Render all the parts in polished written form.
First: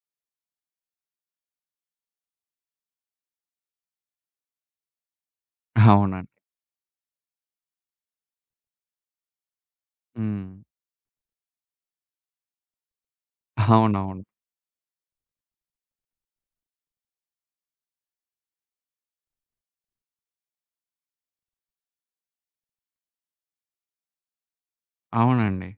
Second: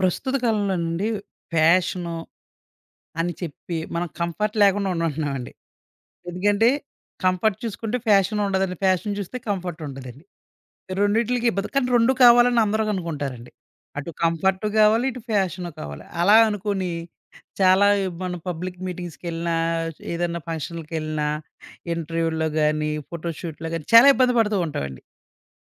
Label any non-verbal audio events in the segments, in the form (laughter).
ప్రస్తుత కాలంలోనండి ఫ్యాషను అని చెప్పి మనం కంఫర్ట్ లేకుండా ఉంటున్నామండి. అవునండి. ఎందుకంటే కంఫర్ట్ చూసుకుంటే ఫ్యాషన్ ఉండదండి. ఫ్యాషన్ చూస్తే కంఫర్ట్ ఉండదండి. హ్మ్. రెండిట్లికి ఇబ్బంది. కానీ 2 కావాలని అందరూ అనుకుంటారండి. అటు అవునవును. కంఫర్ట్ కావాలి. ఇటు ఫ్యాషను కావాలి. అలా అనుకోని చాలా మన పబ్లిక్ మీటింగ్స్‌కెళ్ళినా, ఏదైనా ఫంక్షన్‌లకెళ్ళినా, ఇంటర్వ్యూల్లో గాని, ఫోటోషూట్‌లో గాని చాలా ఇబ్బంది పడుతూ ఉంటామండి. అవునండి.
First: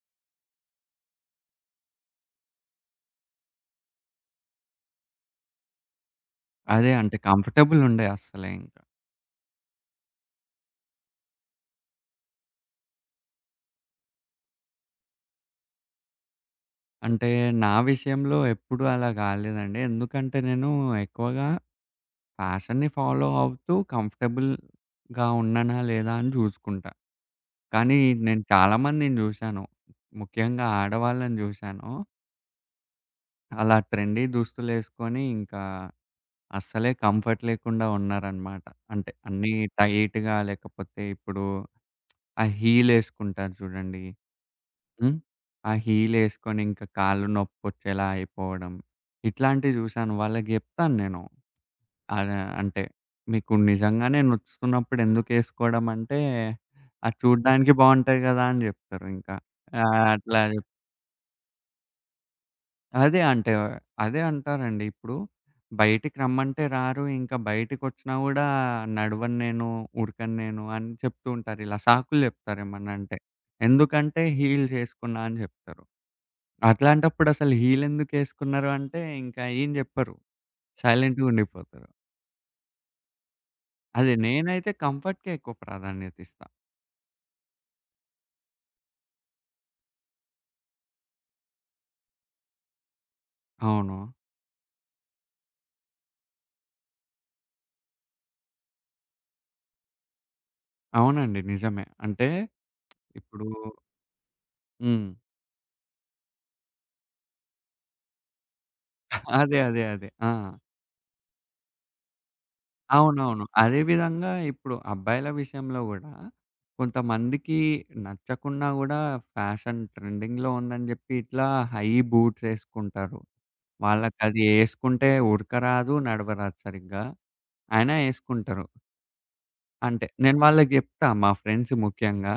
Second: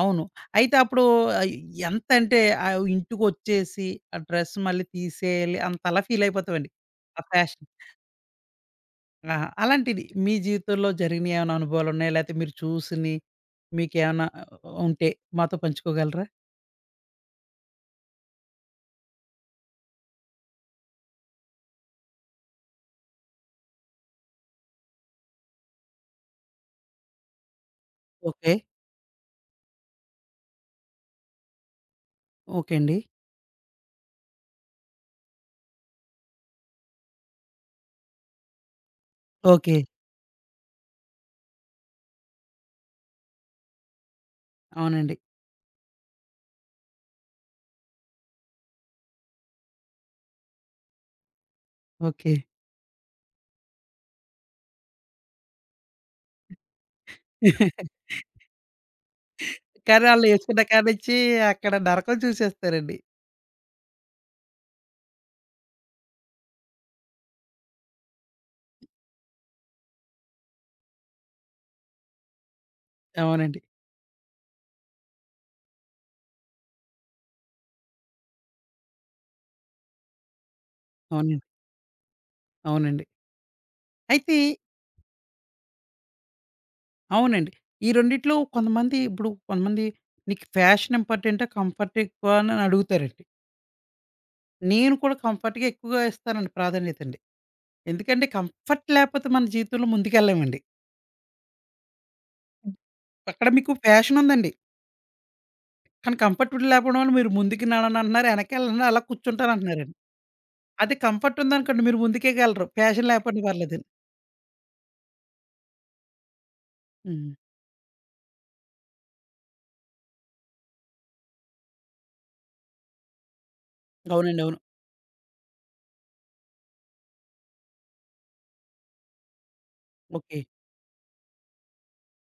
అవును. అయితే అప్పుడు ఆహ్, ఎంతంటే ఇంటికొచ్చేసి ఆ డ్రెస్ మళ్ళీ తీసేయాలి అంతలా ఫీల్ అయిపోతామండి. అదే అంటే ఆ ఫ్యాషన్ కంఫర్టబుల్ ఉండే అస్సలే ఇంక. ఆహా! అలాంటిది మీ జీవితంలో జరిగినయి ఏమైనా అనుభవాలున్నాయా? లేతే మీరు చూసినయి మీకేమన్నా ఉంటే మాతో పంచుకోగలరా? అంటే నా విషయంలో ఎప్పుడూ అలా కాలేదండి. ఎందుకంటే నేను ఎక్కువగా ఫ్యాషన్‌ని ఫాలో అవుతూ కంఫర్టబుల్‌గా ఉన్నానా లేదా అని చూసుకుంటా. కానీ నేను ఓకే. చాలా మందిని చూశాను. ముఖ్యంగా ఆడవాళ్ళని చూశాను. ఓకే అండి. అలా ట్రెండీ దుస్తులేసుకొని ఇంకా అస్సలే కంఫర్ట్ లేకుండా ఉన్నారనమాట. అంటే అన్నీ ఓకే. టైట్‌గా లేకపోతే ఇప్పుడు ఆ హీలేసుకుంటారు చూడండి. హ్మ్. అవునండి. ఆ హీలేసుకొని ఇంకా కాళ్ళు నొప్పొచ్చేలా అయిపోవడం. ఇట్లాంటివి చూశాను. వాళ్ళకి జెప్తాను నేను. ఆహ్, ఓకే. అంటే మీకు నిజంగానే నొస్తున్నప్పుడు ఎందుకేసుకోవడం అంటే, అది చూడ్డానికి (laughs) బావుంటది గదా! అని జెప్తారు ఇంకా. కానీ అట్లా ఆళ్ళేసుకున్న కాడ నుంచి అక్కడ నరకం చూసేస్తారండి. అదే అంటే అదే అంటారండి. ఇప్పుడు బయటికి రమ్మంటే రారు. ఇంకా బయటికొచ్చినా గూడా నడవను నేను, ఉరకను నేను అని చెప్తూ ఉంటారు. ఇలా సాకులు జెప్తారు ఏమన్నా అంటే. అవునండి. ఎందుకంటే హీల్స్ ఏసుకున్నా అని జెప్తారు. అట్లాంటప్పుడు అసలు హీల్ ఎందుకేసుకున్నారు అంటే ఇంకా ఏం జెప్పరు. సైలెంట్‌గా అవునండి. ఉండిపోతారు. అవునండి. అదే అయితే నేనైతే కంఫర్ట్‌కే ఎక్కువ ప్రాధాన్యత ఇస్తా. అవునండి. ఈ రెండిట్లో కొంతమంది ఇప్పుడు "నీకు ఫ్యాషన్ ఇంపార్టెంటా? కంఫర్ట్ ఎక్కువ" అని అడుగుతారండి. అవును. నేను కూడా కంఫర్ట్‌కే ఎక్కువగా ఇస్తానండి ప్రాధాన్యతండి. ఎందుకంటే కంఫర్ట్ లేపోతే మన జీవితంలో ముందుకెళ్ళమండి. అవునండి. నిజమే. అంటే ఇప్పుడు అక్కడ మీకు ఫ్యాషన్ ఉందండి. హ్మ్. కానీ కంఫర్ట్ లేకపోవడం వల్ల మీరు ముందుకి నడవనంటున్నారు, ఎనకెళ్ళను అలా అదే. అదే. కూర్చుంటానంటున్నారండి. అదే. ఆ! అదే కంఫర్ట్ ఉందనుకోండి మీరు ముందుకేగలరు. ఫ్యాషన్ లేకపోయినా అవునవును. అదే పర్లేదండి. విధంగా ఇప్పుడు అబ్బాయిల విషయంలో గూడా, హ్మ్. కొంతమందికి నచ్చకున్నా గూడా ఫ్యాషన్ ట్రెండింగ్‌లో ఉందని జెప్పి ఇట్లా హై బూట్సేసుకుంటారు. అవునండి. వాళ్ళకది అవును. యేసుకుంటే ఉడకరాదు, నడవరాదు సరిగ్గా. అయినా యేసుకుంటారు. అంటే నేను ఓకే. వాళ్ళకి జెప్తా మా ఫ్రెండ్స్ ముఖ్యంగా,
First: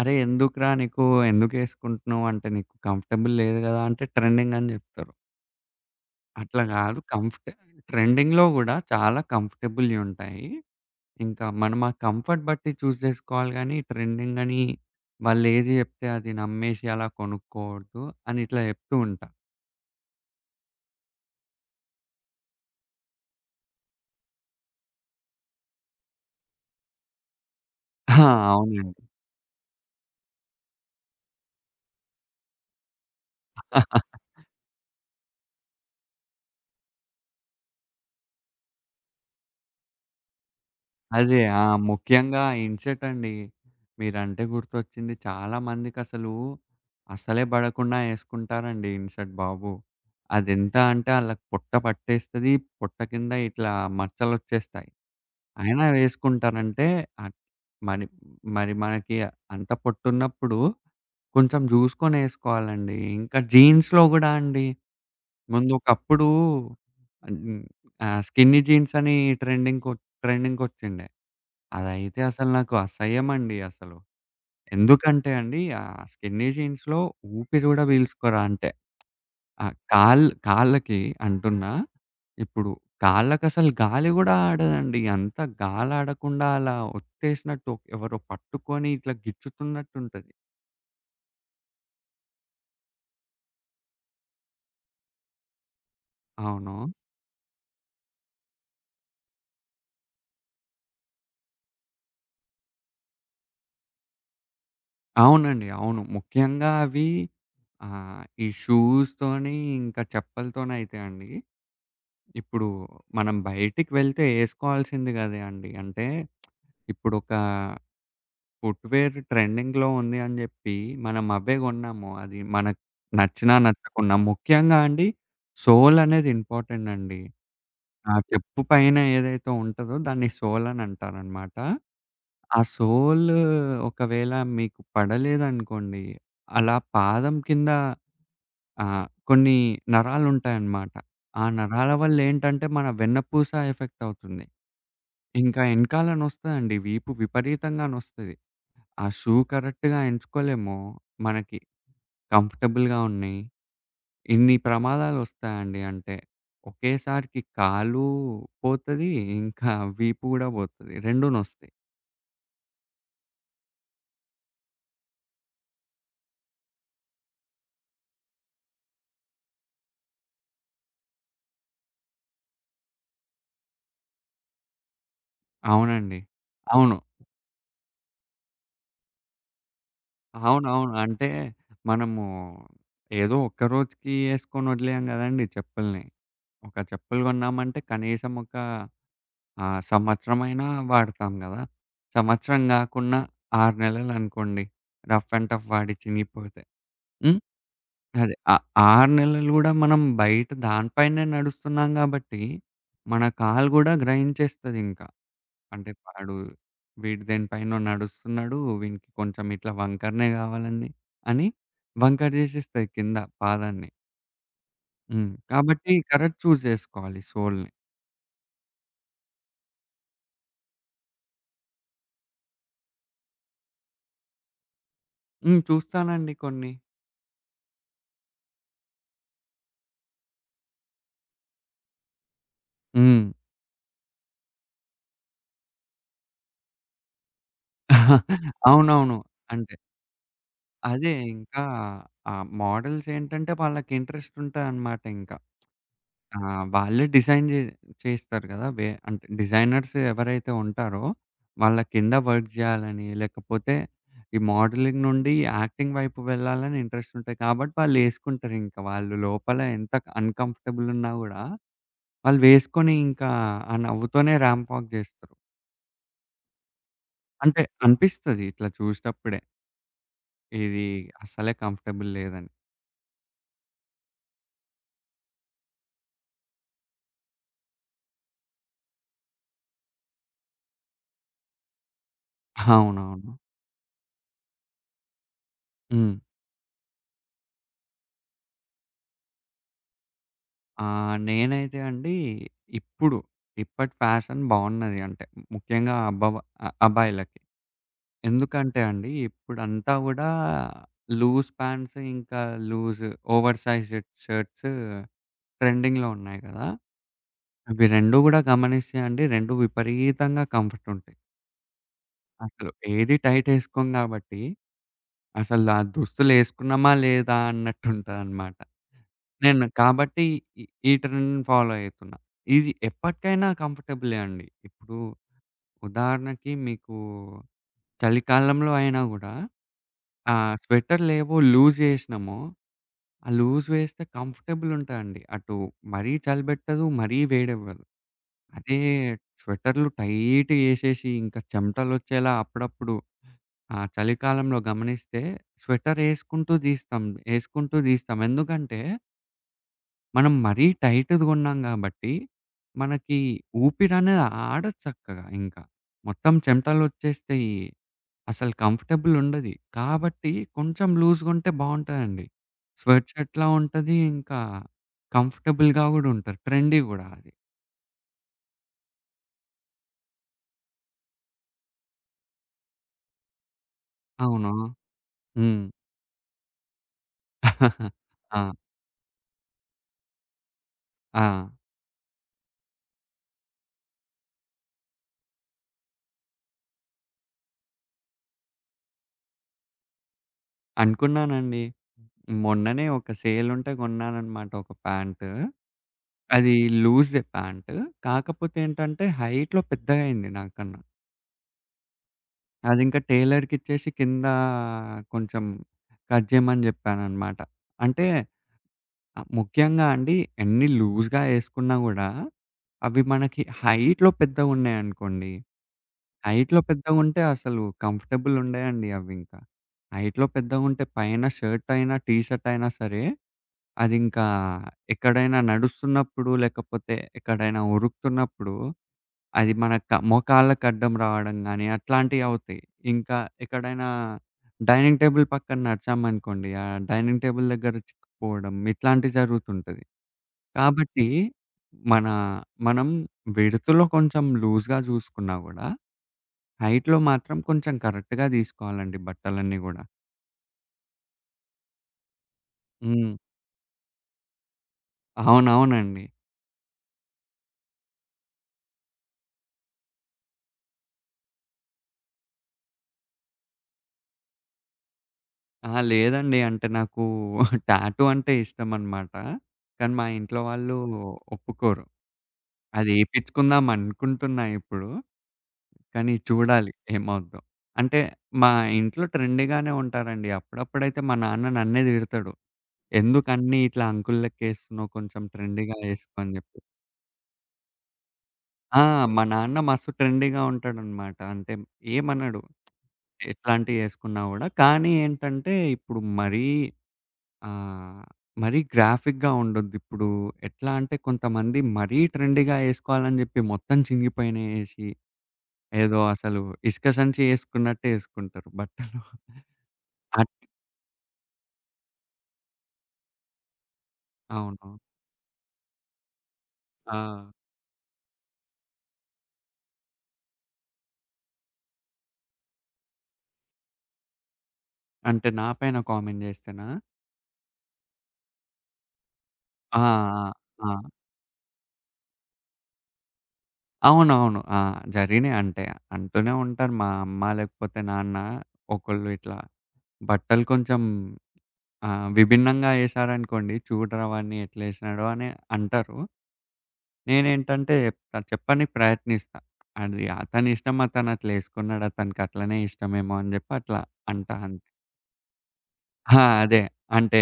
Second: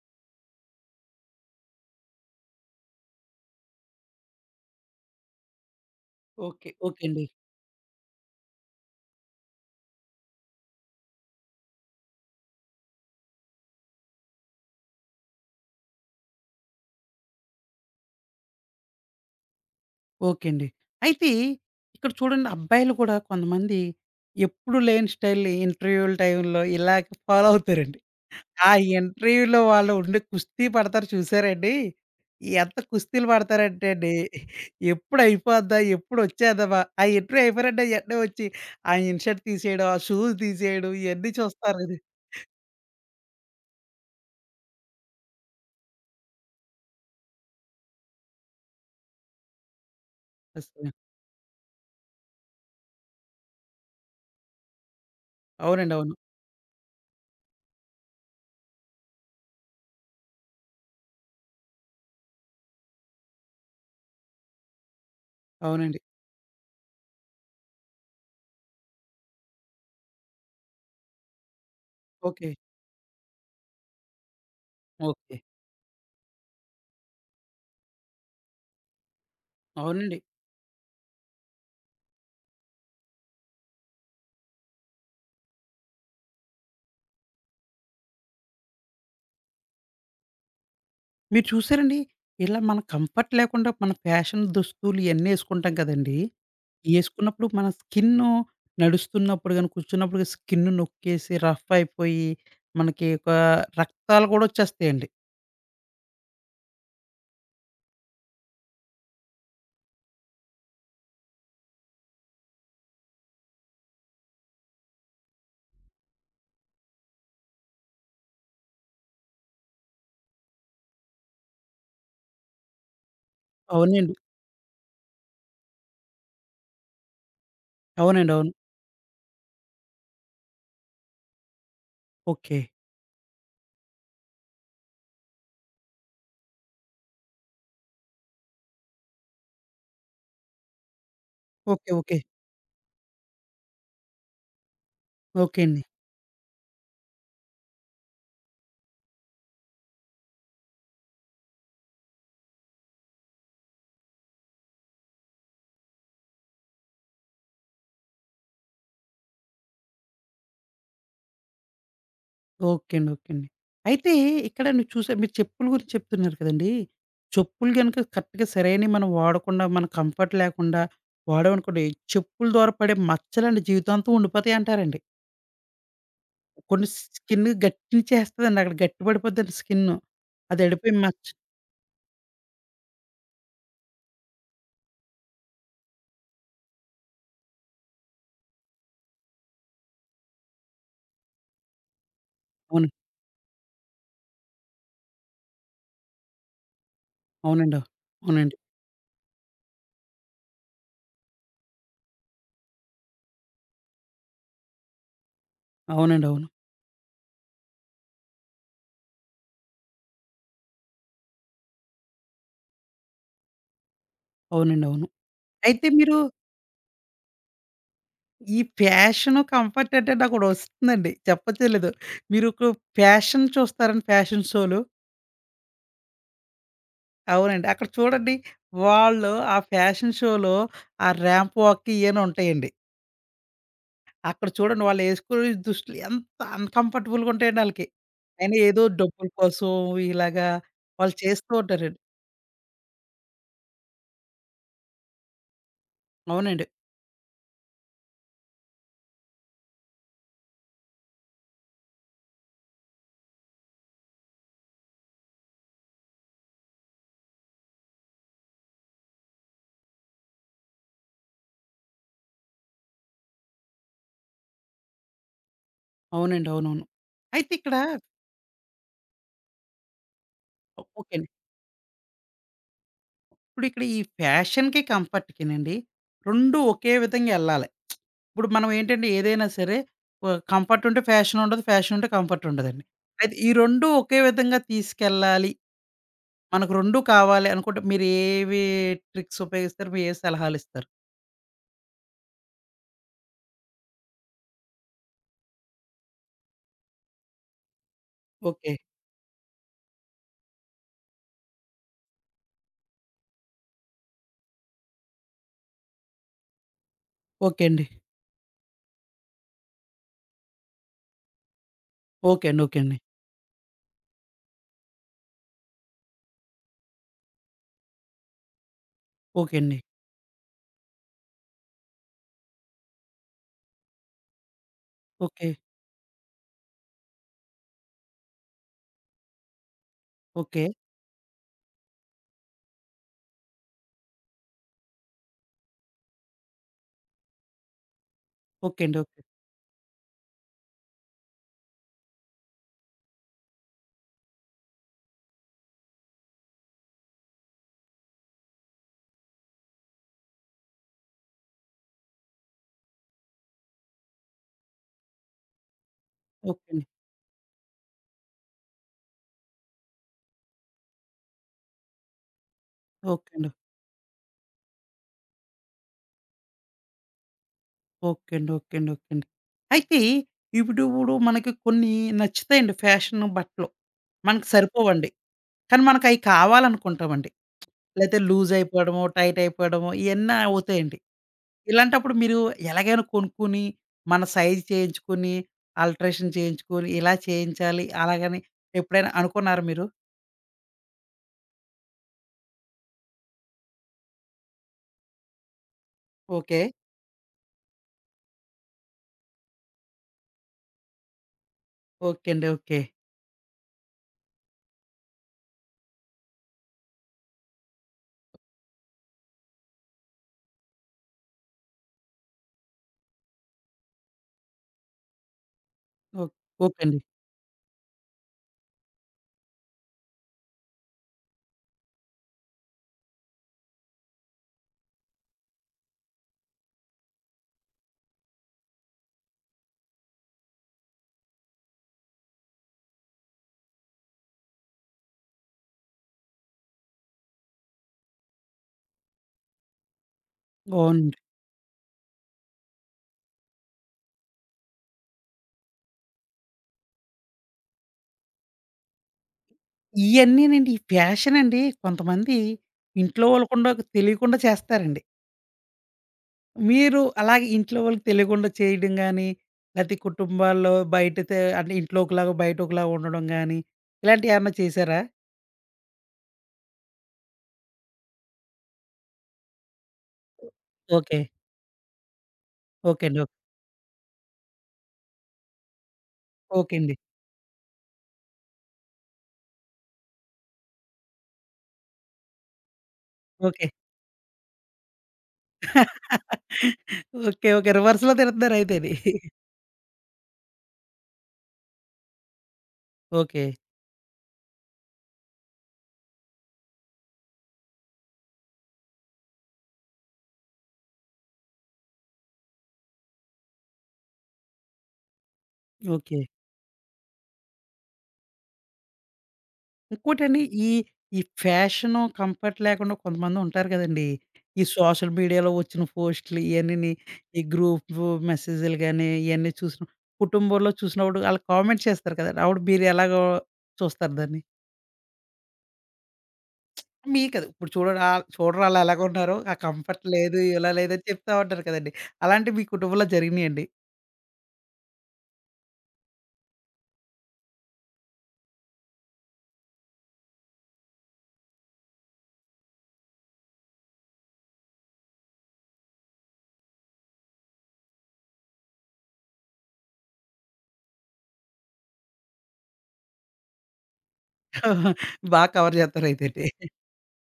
"అరే! ఎందుకురా నీకు ఎందుకేసుకుంటున్నావు? అంటే నీకు కంఫర్టబుల్ లేదు గదా!" అంటే ట్రెండింగ్ అని జెప్తారు. అట్లా ఓకే. గాదు ఓకే అండి. కంఫర్ట్ ట్రెండింగ్‌లో గూడా చాలా కంఫర్టబుల్‌వి ఉంటాయి. ఇంకా మనం ఆ కంఫర్ట్ బట్టి చూస్ జేసుకోవాలి గానీ, ట్రెండింగ్ అని వాళ్ళేది జెప్తే అది నమ్మేసి అలా కొనుక్కోవద్దు అని ఇట్లా జెప్తూ ఉంటా. ఓకే అండి. అయితే ఇక్కడ చూడండి అబ్బాయిలు కూడా కొంతమంది ఎప్పుడు లేని స్టైల్ ఇంటర్వ్యూల టైంలో ఇలాగ ఫాలో అవుతారండి. ఆ! (laughs) ఆ అవునండి. ఇంటర్వ్యూలో వాళ్ళు ఉండే కుస్తీ పడతారు చూసారండి? ఎంత కుస్తీలు పడతారంటే అండి ఎప్పుడు అయిపోద్దా? ఎప్పుడు వచ్చేద్దామా? ఆ ఇంటర్వ్యూ అయిపోయారంటే ఎట్నే వచ్చి ఆ ఇన్‌షర్ట్ తీసేయడం, ఆ షూస్ తీసేయడం ఇయన్నీ అదే. ఆ! చూస్తారు కదా! ముఖ్యంగా ఇన్‌షర్ట్ అండి. మీరంటే గుర్తొచ్చింది. చాలా మందికసలు అసలే బడకుండా యేసుకుంటారండి ఇన్‌షర్ట్ బాబు. అదెంత అసలు. అంటే ఆళ్ళకి పొట్ట పట్టేస్తది. పొట్ట కింద ఇట్లా మచ్చలొచ్చేస్తాయి. అయినా అవునండి. అవును. వేసుకుంటారంటే అట్ మరి మరి మనకి అంత పొట్టున్నప్పుడు కొంచెం జూసుకొనేసుకోవాలండి. ఇంకా జీన్స్‌లో గూడా అండి. ముందు అవునండి. ఒకప్పుడు హ్మ్. స్కిన్నీ జీన్స్ అని ట్రెండింగ్‌కొ ట్రెండింగ్‌కొచ్చిండే. అదైతే ఓకే. అసలు నాకు అసహ్యమండి అసలు. ఎందుకంటే ఓకే. అండి, ఆ స్కిన్నీ జీన్స్‌లో ఊపిరి గూడా పీల్చుకోరా అంటే. ఆ అవునండి. కాళ్ళకి అంటున్నా, ఇప్పుడు కాళ్ళకసలు గాలి గూడా ఆడదండి. అంత గాలాడకుండా అలా ఒత్తేసినట్టు ఎవరో పట్టుకొని ఇట్లా గిచ్చుతున్నట్టుంటది. మీరు చూసారండి? ఇలా మన కంఫర్ట్ లేకుండా మన ఫ్యాషన్ దుస్తులు ఇయన్నీ ఎసుకుంటాం కదండీ! అవును. ఎసుకున్నప్పుడు మన స్కిన్ను నడుస్తున్నప్పుడు గాని, కూర్చున్నప్పుడు స్కిన్ నొక్కేసి రఫ్ అయిపోయి, మనకి ఒక రక్తాలు గూడా వచ్చేస్తాయండి. అవునండి. అవును. ముఖ్యంగా అవి ఈ షూస్‌తోని ఇంకా చెప్పులతోనైతే అండి, ఇప్పుడు మనం బయటికి వెళ్తే ఏసుకోవాల్సింది గదే అండి. అంటే ఇప్పుడొక ఫుట్‌వేర్ ట్రెండింగ్‌లో ఉంది అని జెప్పి మనం అవే గొన్నాము. అది మనకు నచ్చినా, నచ్చకున్నా. అవునండి. ముఖ్యంగా అండి సోల్ అనేది ఇంపార్టెంట్ అండి. ఆ అవునండి. అవును. చెప్పు పైన ఏదైతే ఉంటదో దాన్ని సోల్ అని అంటారనమాట. ఓకే. ఆ సోల్ ఒకవేళ మీకు పడలేదనుకోండి, అలా పాదం కింద కొన్ని నరాలుంటాయన్నమాట. ఆ ఓకే. నరాల ఓకే. వల్లేంటంటే, మన వెన్నపూస ఎఫెక్ట్ అవుతుంది. ఇంకా ఓకే అండి. ఎనకాల నొస్తదండి. వీపు విపరీతంగా నొస్తది. ఆ షూ కరెక్ట్‌గా ఎంచుకోలేము. మనకి కంఫర్టబుల్‌గా ఉన్నయి. ఇన్ని ప్రమాదాలొస్తాయండి. అంటే, ఒకేసారికి కాలు పోతది, ఇంకా వీపు గూడా పోతది. 2 నొస్తయి. ఓకే అండి. ఓకే అండి. అయితే ఇక్కడ నువ్వు చూసే మీరు చెప్పుల గురించి చెప్తున్నారు కదండీ! చెప్పులు గనుక కరెక్ట్‌గా సరైనవి మనం వాడకుండా మన కంఫర్ట్ లేకుండా వాడామనుకోండి, చెప్పుల ద్వారా పడే మచ్చలండి జీవితాంతం ఉండిపోతాయంటారండి. అవునండి. కొన్ని అవును. స్కిన్ గట్టించేస్తదండి. అక్కడ గట్టి పడిపోద్దండి స్కిన్ను. అది అవునవును. ఎడిపోయి మచ్చ అంటే మనము ఏదో ఒక్క రోజుకి యేసుకొని వదిలేయం గదండీ చెప్పుల్ని. ఒక చెప్పులు గొన్నామంటే కనీసం ఒక సంవత్సరమైనా వాడతాం గదా! సంవత్సరం అవును. గాకున్నా 6 నెలలనుకోండి. రఫ్ అండ్ టఫ్ వాడి చినిగిపోతే. హ్మ్. అవునండి. అదే ఆ అవునండి. 6 నెలలు గూడా మనం బయట దాని పైనే నడుస్తున్నాం గాబట్టి, మన కాలు గూడా గ్రహించేస్తదింక. అంటే అవునండి. అవును. వీడు దేనిపైనో నడుస్తున్నాడు. వీనికి కొంచెం ఇట్లా వంకరనే కావాలని అని వంకర చేసేస్తది కింద పాదాన్ని. అవునండి. అవును. హ్మ్. అయితే కాబట్టి మీరు కరెక్ట్ చూజ్ చేసుకోవాలి సోల్‌ని. ఈ ఫ్యాషను, కంఫర్ట్ అంటే నాకోటి వస్తుందండి. చెప్పచ్చో లేదో. మీరు ఒక ఫ్యాషన్ చూస్తారండి ఫ్యాషన్ షోలు. హ్మ్. చూస్తానండి కొన్ని. అవునండి. అక్కడ చూడండి వాళ్ళు ఆ ఫ్యాషన్ షోలో ఆ ర్యాంప్ వాక్ ఇయేని ఉంటాయండి. హ్మ్. అక్కడ చూడండి వాళ్ళేసుకునే దుస్తులు ఎంత అన్‌కంఫర్టబుల్‌గా ఉంటాయండి ఆళ్ళకి. (laughs) అయినా ఏదో అవునవును. డబ్బుల కోసం అంటే ఇలాగా అదే వాళ్ళు చేస్తూ ఇంకా ఉంటారండి. ఆ మోడల్స్ ఏంటంటే వాళ్ళకి ఇంట్రెస్ట్ ఉంటదన్నమాట ఇంక. ఆ! అవునండి. వాళ్ళే డిజైన్ జే చేస్తారు గదా! వే అంటే డిజైనర్స్ ఎవరైతే ఉంటారో, వాళ్ళ కింద వర్క్ జేయాలని, లేకపోతే ఈ మోడలింగ్ నుండి యాక్టింగ్ వైపు వెళ్ళాలని ఇంట్రెస్ట్ ఉంటాయి. కాబట్టి వాళ్ళేసుకుంటారింక. వాళ్ళు లోపల ఎంత అన్‌కంఫర్టబుల్ ఉన్నా గూడా, వాళ్ళు వేసుకొని ఇంకా ఆ నవ్వుతోనే ర్యాంప్ వాక్ జేస్తారు. అవునండి. అవునవును. అయితే అంటే ఇక్కడ అనిపిస్తది ఇట్లా చూసేటప్పుడే. ఇది ఓకే అండి. అస్సలే కంఫర్టబుల్ లేదని. ఇప్పుడు ఇక్కడ ఈ ఫ్యాషన్‌కి, కంఫర్ట్‌కినండి 2 ఒకే విధంగా యెళ్ళాలి. ఇప్పుడు మనం ఏంటంటే ఏదైనా సరే వ కంఫర్ట్ ఉంటే ఫ్యాషన్ ఉండదు. ఫ్యాషన్ ఉంటే కంఫర్ట్ ఉండదండి. అవునవును. అయితే ఈ 2 ఒకే విధంగా తీసుకెళ్ళాలి హ్మ్. మనకు 2 కావాలి అనుకుంటే మీరు ఏవి ట్రిక్స్ ఉపయోగిస్తారు? మీ ఏ ఆ! సలహాలిస్తారు? నేనైతే అండి ఇప్పుడు, ఇప్పటి ఫ్యాషన్ బావున్నది అంటే, ముఖ్యంగా అబ్బవ అ అబ్బాయిలకి. ఓకే. ఎందుకంటే అండి, ఇప్పుడంతా గూడా లూజ్ ప్యాంట్స్, ఇంకా లూజ్ ఓవర్ సైజ్ షర్ట్స్ ట్రెండింగ్‌లో ఉన్నాయి కదా! ఓకే అండి. అవి 2 గూడా గమనిస్తే అండి, 2 విపరీతంగా కంఫర్ట్ ఉంటాయి. ఓకే అండి. అసలు ఓకే అండి. ఏది టైట్ ఏసుకోం గాబట్టి అసలు ఆ దుస్తులేసుకున్నామా లేదా అన్నట్టుంటదనమాట. ఓకే నేను అండి. కాబట్టి ఈ ఈ ట్రెండ్‌ని ఫాలో అయితున్నా. ఇది ఎప్పటికైనా కంఫర్టబులే అండి. ఇప్పుడు ఓకే. ఉదాహరణకి మీకు చలికాలంలో అయినా గూడా ఆ ఓకే. స్వెటర్‌లేవో లూజ్ జేసినామో, ఆ లూజ్ వేస్తే కంఫర్టబుల్ ఉంటాయండి. అటు మరీ చలి బెట్టదు, మరీ వేడెవ్వదు. అదే ఓకే అండి. ఓకే. స్వెటర్‌లు టైట్‌గా యేసేసి ఇంకా చెమటలొచ్చేలా అప్పుడప్పుడు ఆ చలికాలంలో గమనిస్తే స్వెటరేసుకుంటూ దీస్తాం. యేసుకుంటూ దీస్తాం. ఎందుకంటే మనం మరీ టైట్‌ది గొన్నాం గాబట్టి మనకి ఊపిరనేది ఆడదు చక్కగా ఇంకా. మొత్తం ఓకే అండి. చెమటలొచ్చేస్తాయి. అసలు కంఫర్టబుల్ ఉండది. కాబట్టి కొంచెం లూజ్‌గుంటే బావుంటదండి. స్వెట్ ఓకే షర్ట్‌లా అండి. ఉంటది. ఇంకా కంఫర్టబుల్‌గా గూడా ఉంటారు. ట్రెండీ గూడా అది. ఓకే అండి. ఓకే అండి. ఓకే అండి. అయితే ఇప్పుడు ఇప్పుడు మనకి కొన్ని నచ్చుతాయండి ఫ్యాషన్ బట్టలు. మనకు అవును. సరిపోవండి. హ్మ్. కానీ మనకయి కావాలనుకుంటామండి. లేతే లూజ్ ఆ! అయిపోవడమో, టైట్ అయిపోవడమో ఇయన్నీ అవుతాయండి. ఆ! ఇలాంటప్పుడు మీరు ఎలాగైనా కొనుక్కొని, మన సైజ్ చేయించుకొని, ఆల్ట్రేషన్ చేయించుకొని, ఇలా చేయించాలి అలాగని ఎప్పుడైనా అనుకున్నారా మీరు? అనుకున్నానండి. మొన్ననే ఒక సేల్ ఉంటే కొన్నానన్నమాట ఒక ప్యాంటు. అది ఓకే. లూజే ప్యాంటు. కాకపోతే ఏంటంటే హైట్‌లో పెద్దగయింది నాకన్నా. ఓకే అండి. ఓకే. అదింకా టైలర్‌కిచ్చేసి కింద కొంచెం కట్ చేయమని చెప్పానన్నమాట. అంటే ముఖ్యంగా అండి ఎన్ని లూజ్‌గా యేసుకున్నా గూడా అవి మనకి హైట్‌లో పెద్దగున్నాయనుకోండి ఓక్ హైట్‌లో ఓకే అండి. పెద్దగుంటే అసలు కంఫర్టబుల్ ఉండయండి అవింకా. హైట్‌లో పెద్దగుంటే పైన షర్ట్ అయినా, టీ షర్ట్ అయినా సరే, అదింకా ఎక్కడైనా నడుస్తున్నప్పుడు, లేకపోతే ఎక్కడైనా ఉరుకుతున్నప్పుడు, అది మన క మోకాళ్ళకి అడ్డం రావడం గానీ, అట్లాంటియి అవుతాయి. ఇంకా ఎక్కడైనా డైనింగ్ టేబుల్ పక్కన నడిచామనుకోండి, ఆ డైనింగ్ టేబుల్ దగ్గర చిక్కుకోవడం, ఇట్లాంటియి జరుగుతుంటది. కాబట్టి అవునండి. మన మనం విడుతులో కొంచెం లూజ్‌గా చూసుకున్నా గూడా హైట్‌లో మాత్రం కొంచెం కరెక్ట్‌గా తీసుకోవాలండి బట్టలన్నీ గూడా. ఇయన్నీనండి ఈ ఫ్యాషన్ అండి కొంతమంది హ్మ్. ఇంట్లో వాళ్ళు కూడా తెలియకుండా చేస్తారండి. అవునవునండి. మీరు అలాగే ఇంట్లో వాళ్ళకి తెలియకుండా చేయడం గాని, లేతే కుటుంబాల్లో బయట తే అంటే ఇంట్లో ఒకలాగా, బయట ఒకలాగా ఉండడం గాని, ఇలాంటియేమన్నా చేశారా? అహా! లేదండి. అంటే నాకు టాటూ అంటే ఇష్టమనమాట. కానీ మా ఇంట్లో వాళ్ళు ఓకే. ఒప్పుకోరు. అది ఓకే అండి. ఓకే. ఏపిచ్చుకుందాం అనుకుంటున్నా ఇప్పుడు. కానీ చూడాలి ఓకే అండి. ఏమవుద్దో. అంటే మా ఇంట్లో ట్రెండీగానే ఉంటారండి. అప్పుడప్పుడైతే మా నాన్న నన్నే తిడతాడు. "ఎందుకు అన్నీ ఓకే. ఇట్లా అంకుల్ లెక్కేస్తున్నావు కొంచెం ట్రెండీగా ఏసుకో" అని జెప్పి. ఓకే. ఓకే. రివర్స్‌లో ఆ! తిడుతున్నారయితేని. మా నాన్న మస్తు ట్రెండీగా ఉంటాడనమాట. అంటే ఏమనడు. ఓకే. ఇట్లాంటియేసుకున్నా గూడా. కానీ ఏంటంటే, ఇప్పుడు మరీ ఆహ్, మరీ గ్రాఫిక్‌గా ఉండొద్దిప్పుడు. ఎట్లా అంటే, కొంతమంది మరీ ట్రెండీగా యేసుకోవాలని జెప్పి మొత్తం చింగిపోయినయేసి, ఏదో ఓకే. అసలు ఇసుక సంచి యేసుకున్నట్టే యేసుకుంటారు బట్టలు. అట్ ఇంకోటండి ఈ, ఈ ఫ్యాషను, కంఫర్ట్ లేకుండా కొంతమందుంటారు కదండీ! ఈ అవును. సోషల్ మీడియాలో వచ్చిన పోస్ట్‌లు ఇయన్నీని, ఆ! ఈ గ్రూపు మెసేజులు గాని, ఇయన్నీ చూసిన కుటుంబంలో చూసినప్పుడు ఆళ్ళు కామెంట్ చేస్తారు కదండీ! అప్పుడు మీరు ఎలాగో చూస్తారు దాన్ని? అంటే నా పైన కామెంట్ జేస్తేనా? మీకది ఇప్పుడు చూడండి చూడరా ఆళ్ళెలాగున్నారో, ఆ ఆ! కంఫర్ట్ ఆ! లేదు, ఇలా ఆ! లేదని చెప్తా ఉంటారు కదండీ! అలాంటివి మీ కుటుంబంలో జరిగినియండి? అవునవును. ఆ! జరిగినయి అంటే, అంటూనే ఉంటారు మా అమ్మ లేకపోతే నాన్న ఒకళ్ళు ఇట్లా బట్టలు కొంచెం ఆ! విభిన్నంగా ఏశారనుకోండి, చూడరా వాడిని ఎట్లేసినాడో అని అంటారు. నేనేంటంటే చెప్తా, చెప్పనీకి ప్రయత్నిస్తా. అది అతని ఇష్టం అతనట్లేసుకున్నాడు. అతనికట్లనే ఇష్టమేమో అని జెప్పి అట్లా అంటా అంతే. బాగా కవర్ ఆ! చేత్తారయితేటి. అదే. అంటే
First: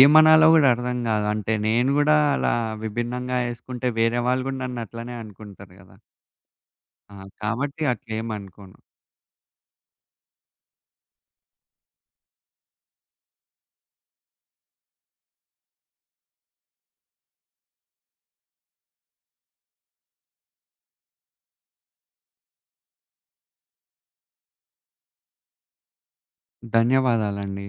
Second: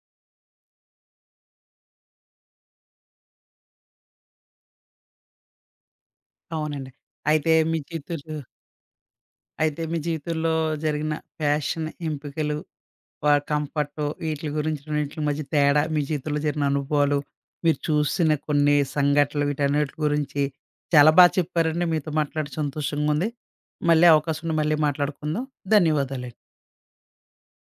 ఏమనాలో గూడా అర్థం గాదు. అంటే నేను గూడా అలా విభిన్నంగా ఏసుకుంటే వేరే వాళ్ళు గూడా నన్నట్లనే అనుకుంటారు గదా! అవునండి. ఆ! అయితే మీ కాబట్టి జీవితంలో అట్లేమనుకోను. అయితే మీ జీవితంలో జరిగిన ఫ్యాషన్ ఎంపికలు, వ కంఫర్ట్ వీట్లి గురించి రెండిట్లి మధ్య తేడా, మీ జీవితంలో జరిగిన అనుభవాలు, మీరు చూసిన కొన్ని సంఘటనలు వీటన్నిటి గురించి చాలా బాగా చెప్పారండి. మీతో మాట్లాడి సంతోషంగా ఉంది. మళ్ళీ అవకాశం ఉంటే మళ్ళీ మాట్లాడుకుందాం. ధన్యవాదాలండి. ధన్యవాదాలండి.